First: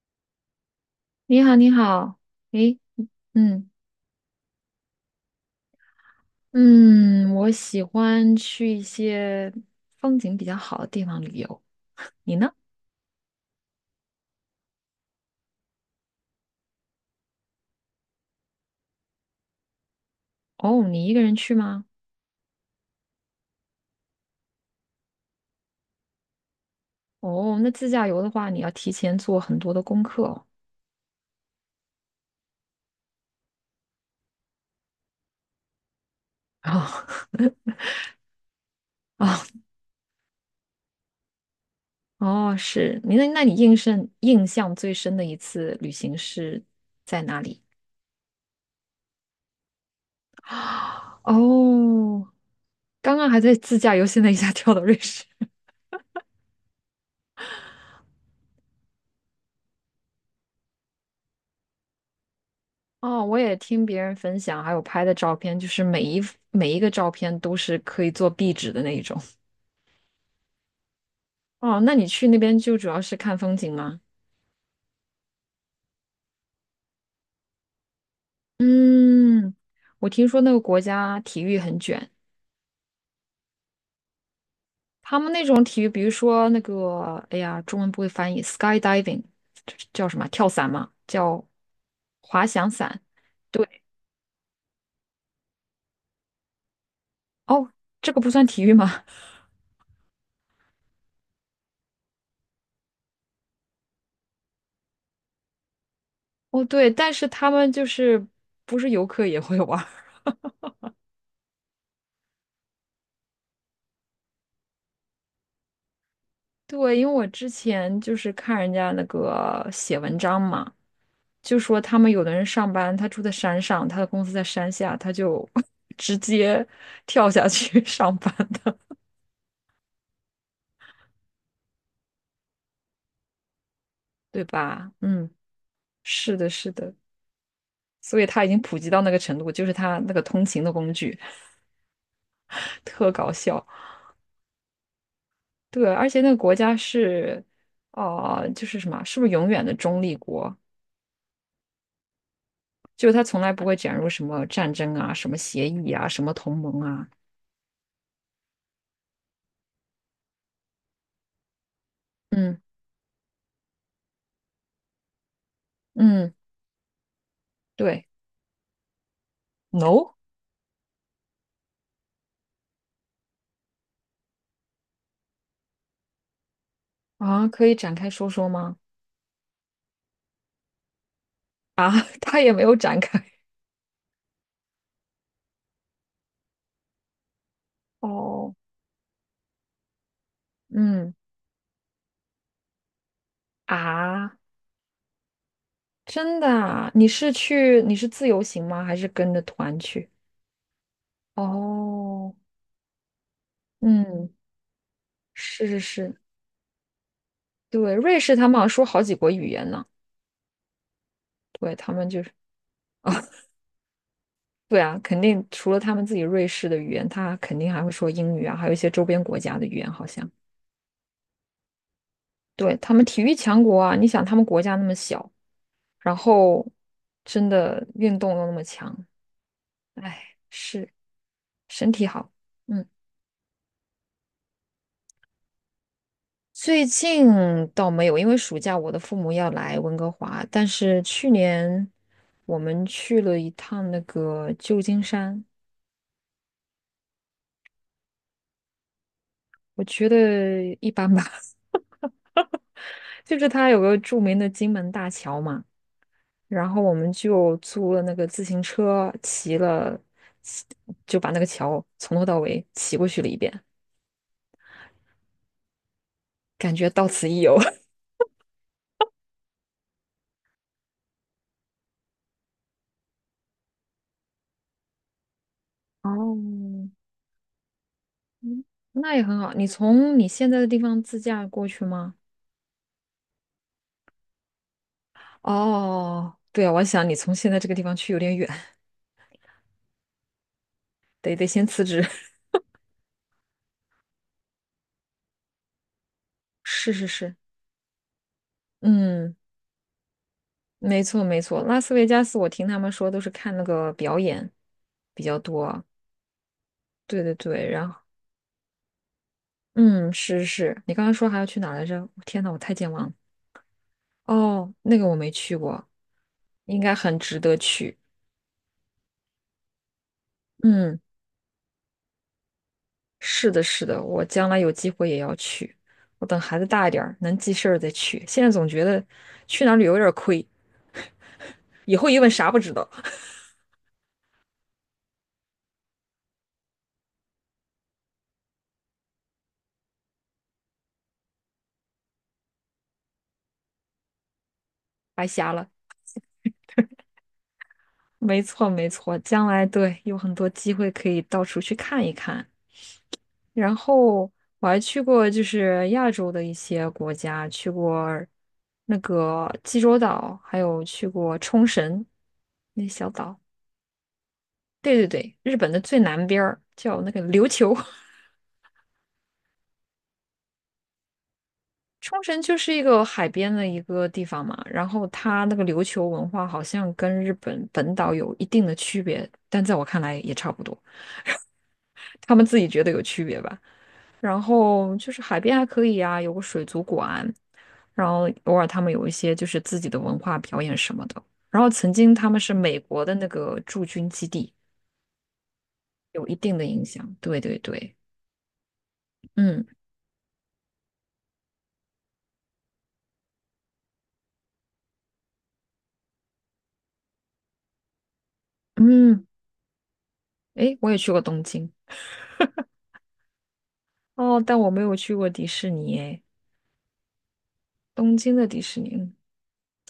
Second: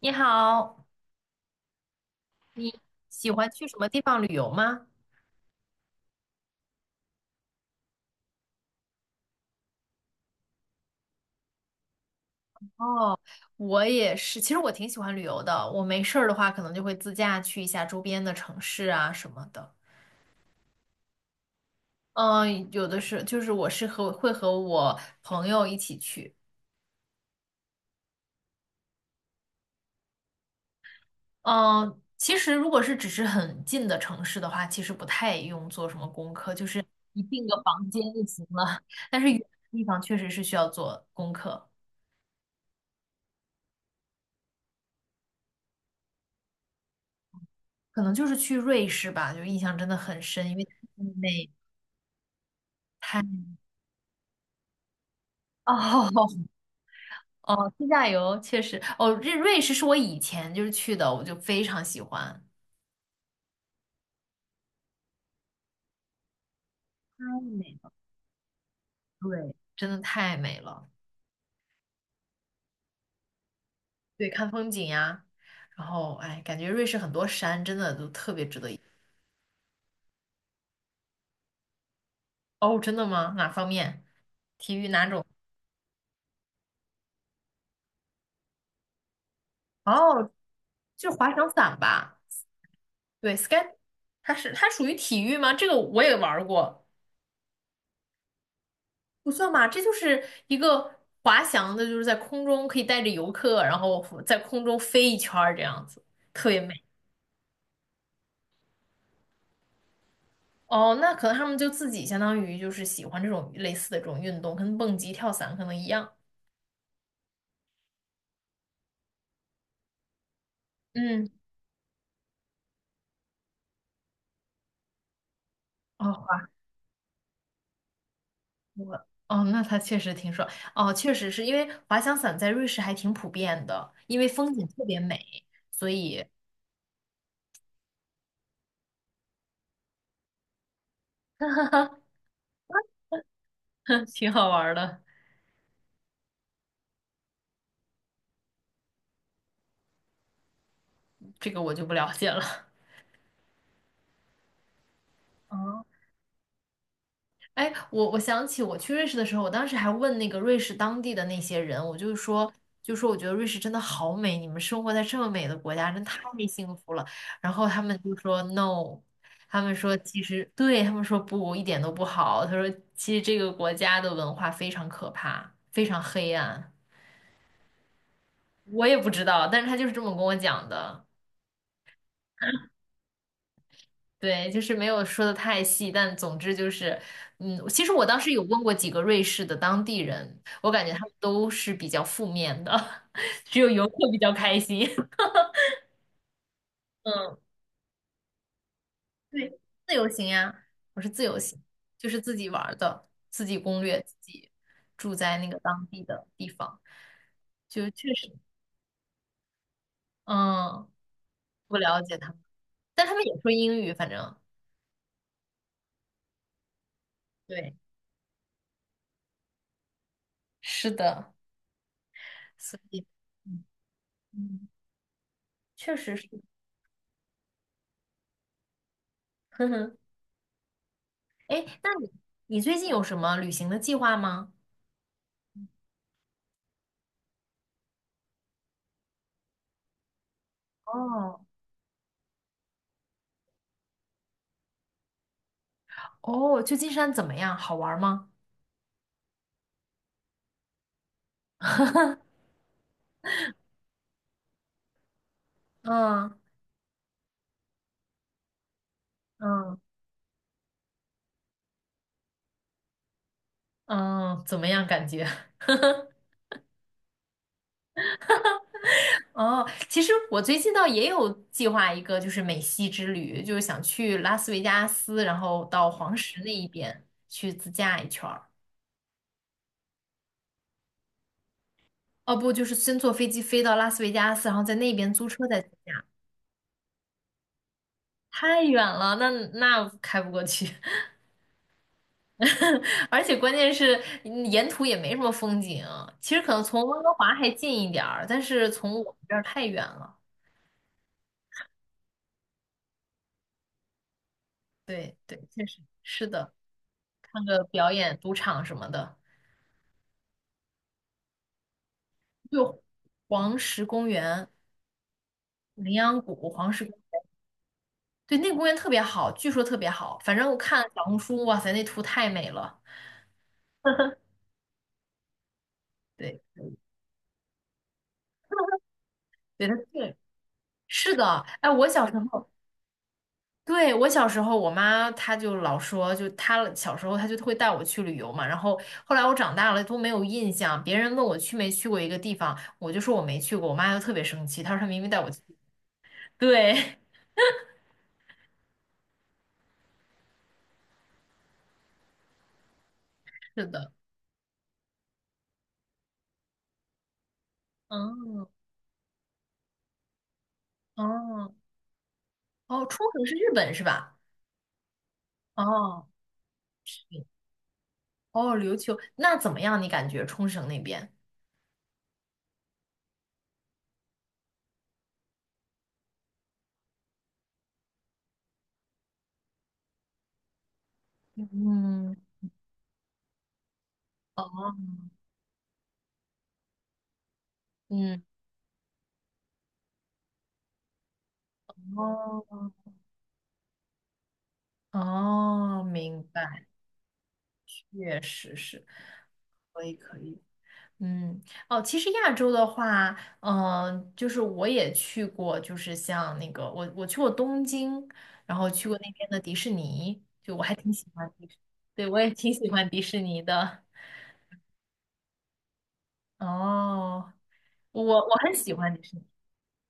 你好，你好，你好，诶，你喜欢去嗯什么地方旅游吗？嗯，我喜欢去一些风景比较好的地方旅游。你呢？我也是，其实我挺喜欢旅游的。我没事儿的话，可能就会自驾去一下周边的城市啊什么的。哦，你一个人去吗？嗯，有的是，就是我是和会和我朋友一起去。哦，那自驾游的话，你要提前做很多的功课哦。嗯，其实如果是只是很近的城市的话，其实不太用做什么功课，就是哦 你订个房间就行了。但 是远哦的地方确实是需要做功课，哦，是你那你印象最深的一次旅行是在哪里？可能就是去瑞士吧，就印象真的很 深，因为太美。哦，刚刚还在自驾游，现在一下跳到瑞士。哦哦，自驾游确实，哦，瑞士是我以前就是去的，我就非常喜欢，哦，我也听别人分享，还有拍的照片，就是每一个照太片都美是了，可以做壁纸的那一种。对，真的太美了。哦，那你去那边就主要是看风景吗？对，看风景呀，然后哎，感觉瑞士很多山真的都特别值得一。嗯，我听说那个国家体育很卷，哦，真的吗？哪方面？体育哪他种？们那种体育，比如说那个，哎呀，中文不会翻译，skydiving,这叫什么？哦，跳伞吗？就是滑叫翔伞吧？滑翔伞。对，sky，对，它是它属于体育吗？这个我也玩儿过。哦，这个不算体育吗？不算吧，这就是一个滑翔的，就是在空中可以带着游客，然后在空中飞一圈儿这样子，特 别哦，美。对，但是他们就是不是游客也会玩。哦，那可能他们就自己相当于就是喜欢这种类似的这种运动，跟蹦极、跳伞可能一样。对，因为我之前就是看人家那个写文章嘛，嗯，就说他们有的人上班，他住在山上，他的公司在山下，他就 哦，直滑接跳下去 上班的，我哦，那它确实挺爽。哦，确实是因为滑翔伞在瑞士还挺普遍的，因为对风景特吧？别美，嗯，所以 是的，是的，所以他已经普及到那个程度，就是他那个通勤的工具，特搞笑。挺好玩儿的。对，而且那个国家是，就是什么，是不是永远的中立国？这个我就不了解了。就是他从来不会卷入什么战争啊、什么协哦议啊、什么同盟啊。哎，我想起我去瑞士的时候，我当时还问那个瑞士当地的那些人，我就是说，嗯就说我觉得瑞士真的好美，你们生活在这么美的国家，真太嗯，幸福了。然后他们对。就说 no，他们说 No 其实对，他们说不，一点都不好。他说其实这个国家的文化非常可怕，非常黑暗。啊，可以展开说说吗？我也不知道，但是他就是这么跟我讲的。啊，他也没有展开。对，就是没有说的太细，但总之就是，嗯，其实我当时有哦，问过几个瑞士的当地人，我 感觉他们嗯都是比较负面的，只有游客比较啊，开心。真的啊？嗯，你是自由行吗？还是跟着对，团自由去？行呀，我是自由行，就是哦，自己玩儿的，自己攻略，自嗯，己住在那个是是当地是，的地方，就对，确瑞实，士他们好像说好几国语言呢。嗯，对，不他了们解就他是们，但他们也说英语，反正对啊，肯定除了他们自己瑞士的语言，他肯定对，还会说英语啊，还有一些周边国家的语言，好像。是的，对，所他们以，体育强嗯，国啊，你想他们国嗯家那么小，确然实是，后真的运动又那么强。呵呵。哎，是哎，那身体你好。你最嗯，近有什么旅行的计划吗？最近倒没有，因为暑假我的父母要来温哥华，但是去哦年我们去了一趟那个旧金山，哦，旧金山怎么样？好玩吗？我觉得一般吧。就是它有个著名的金门大桥嘛，嗯然后我们就租了那个自行车，骑嗯了，骑就把那个桥从头到尾骑过去了一遍，嗯，怎么样感觉？感觉到此一游。哦，其实我最近倒也有计划一个，就是美西之旅，就是想去拉斯维加斯，然后到黄石那一哦，边去自驾一圈儿。嗯，那也很好。你从你现在的地方自驾过去吗？哦，不，就是先坐飞机飞到拉斯维加斯，然后在那边租车再自驾哦，对啊，我想你从现在这个地方去有点远，太远了，那开不过去。得先辞职。而且关键是沿途也没什么风景，其实可能从是温是哥华是，还近一点儿，但是从我们这嗯，儿太远了。没错没错。拉斯维加斯，我听他们说都是看那个表演对比对，较确实多。是的，对对看个对，然表后演、赌场什么的，嗯，是是，你刚刚说还要去哪儿来着？天呐，我太就健忘了。黄石公园、哦，那个我没去过，羚羊谷、黄应石，该很值得去。对，那个公园特别好，据说特别好。反正我看嗯。小红书，哇塞，那图太美了。是的，是的，我将来有机会也要去。我对等孩子大一点儿，能记事儿再去。现在总觉得去对，哪它儿旅游有点儿是亏，是的，哎，我以小后时一问候。啥不知道，对，我小时候，我妈她就老说，就她小时候她就会带我去旅游嘛，然后后来我长大了都没有印象，别人问我去没去过一个地方，我就说我没去过，我妈就特别生气，她说她明明带白我去。瞎了。对，没错，没错，将来对有很多机会可以到处去看一看。是然的，后我还去过就是亚洲的一些国家，去过嗯，那个济州岛，还有去过哦，冲绳哦，那冲小绳是岛。日本是吧？对对对，日本的最哦，南边儿叫那个琉球。哦，琉球，那怎么样？你感觉冲绳那边？冲绳就是一个海边的一个地方嘛，然后它那个琉球文化好像跟日本本岛有一定的区别，但在我看来也差不多，嗯，他们自己觉得有区别吧。然哦，后就是海边还可以啊，有个水族馆，然嗯，后偶尔他们有一些就是自己的文化表演什么的。然后曾经他们是哦，美国的那个驻军基地，哦，明有一定的白，影响。对对对，确实是，嗯可以，可以。嗯，哦，其实亚洲的话，嗯、就是我也去过，就是像那个我去过东京，然后去过那嗯，边的迪士尼，就我还诶，我挺也喜去过欢东迪士，京对，我也挺喜欢迪士尼的。哦，但我没有去过迪士尼诶。哦，我东我京的很迪喜士尼，欢迪嗯士尼，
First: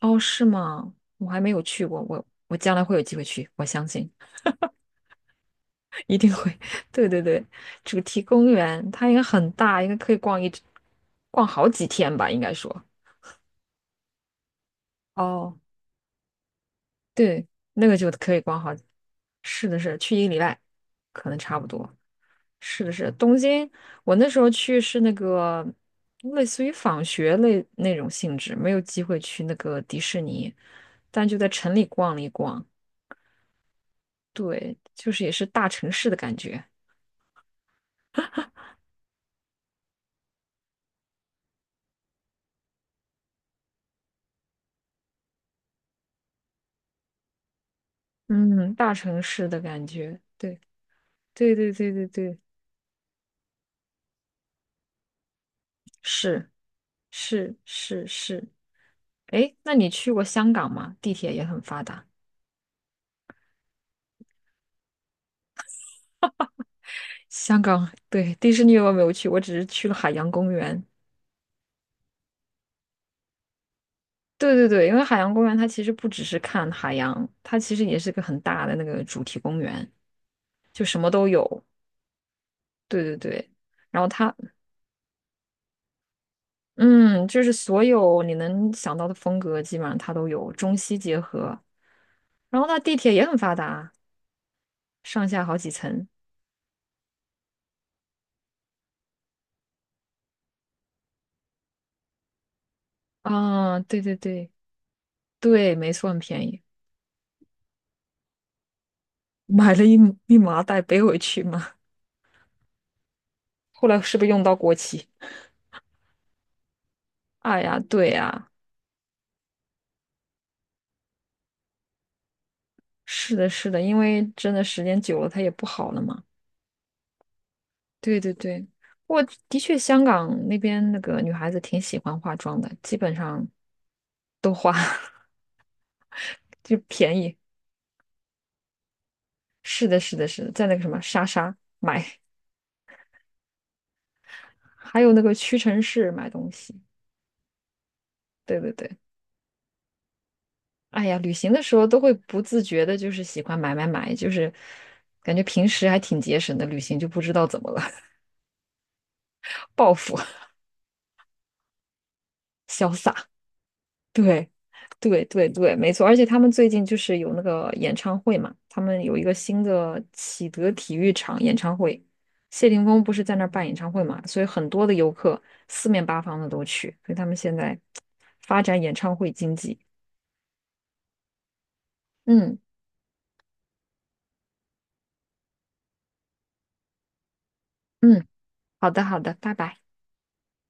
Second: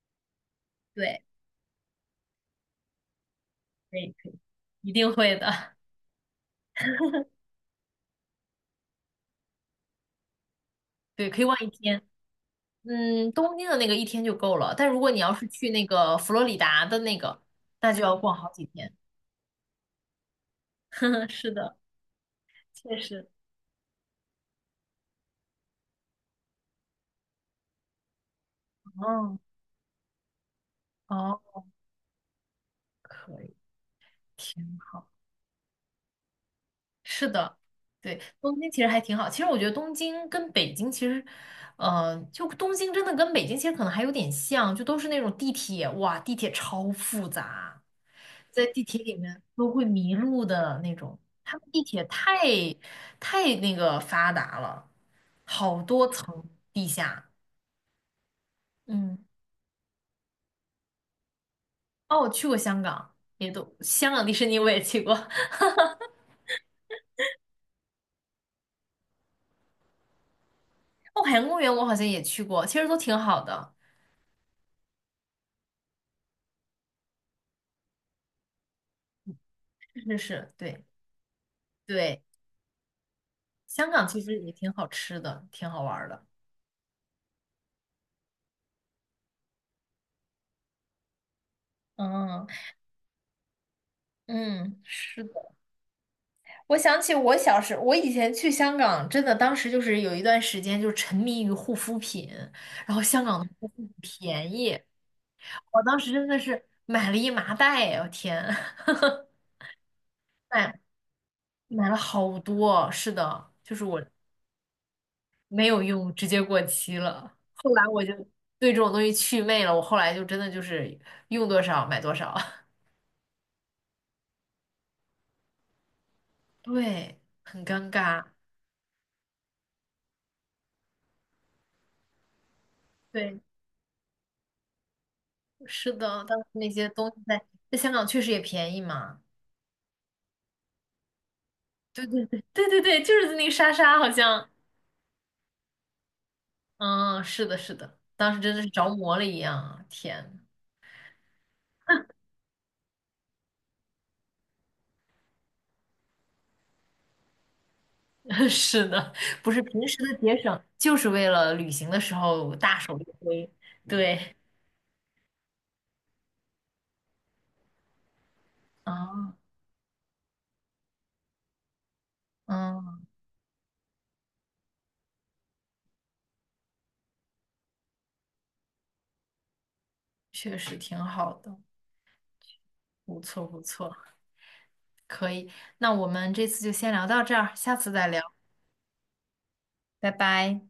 哦，是吗？对，我还没有去过，我将来会有机会去，我相可信 以可以，一定会的，一定会。对对对，主题公园它应该很大，应该可以对，可以逛玩一好几天。天吧，应该说。嗯，东京的那个一天就够了，但如果你要是哦，去那个佛罗里达的那个，对，那那个就就要可逛以好逛几好。天。是的是，去一个礼拜，可能是差不的，多。是的确是，实。东京，我那时候去是那个类似于访学类那种性质，没有机会哦去那个迪士尼，但就哦，在城里逛了一逛。可以。挺对，好，就是也是大城市的感觉，是的，对，东京其实还挺好。其实我觉得东京跟北京其实，呃，就东京真的跟北京其实可能还有点像，就都是那种地铁，哇，地铁超复杂，在嗯，地大铁里城面市的都会感迷觉，路对，的那种。对他们对地对铁对太对，太那个发达了，好多层是地下。是是是，嗯，哎，那你去过香港吗？地铁也很发达。哦，我去过香港，也都香港迪士尼我也去过，哦，香港，对，迪士尼我没有去，我只是去了海洋公园。海洋公园我好像也去过，其实都挺好的。对对对，因为海洋公园它其实不只是看海洋，它其实也是个很大的那个主题公园，是是是，对。就什么都有。对，对对对，香然港后其它实也挺好吃的，挺好玩儿的。嗯，就是所有你能想到的风格，基本上它都有，中西结合。嗯然后它地铁也很发达，嗯，是上下的。好几层。我想起我小时，我以前去香港，真的当时就是有一段时间就沉迷于护肤品，然后香港的护肤啊，品对对便对宜，对，我没当错，时很真的便宜。是买了一麻袋啊，我天，买了一麻买袋背回去嘛，买了好多。是的，就是后来我是不是用到过期？没有用，直接过期了。哎后呀，来我对就呀，对这种东西祛魅了，我后来就真的就是用多少买多少，是的，是的，因为真的时间久了它也不好了嘛。对，很尴对尬。对对，我的确香港那边那个女孩子挺喜欢化妆的，基本对。上都化，是的，当时 那就些东西便宜。在香港确实也便宜嘛。是的，是的，是的，在那个什么莎莎对买，对对对对对，就是那个莎莎好像，还有那个屈臣氏买东西。嗯，是的，是的，当时真对的是对着对，魔了一样啊天，哎呀，旅行的时候都会不自觉的，就是喜欢买买买，就是感觉平时还挺节省的，旅行就不知道怎么了，是的，不是 平报时的复，节省，就是为了旅行的时候 大潇手一洒。挥。对，对，对对对，没错。而且他们最近就是有那个演唱会嘛，他们有一啊，个新的启德体育场演唱会，谢霆锋嗯，不是在那儿办演唱会嘛，所以很多的游客四面八方的都去，所以他们现在发展演唱会经济。确实挺好的，嗯不错不错，可以。那我们这次就先聊到这儿，下次再聊，嗯，好的好的，拜拜。拜拜。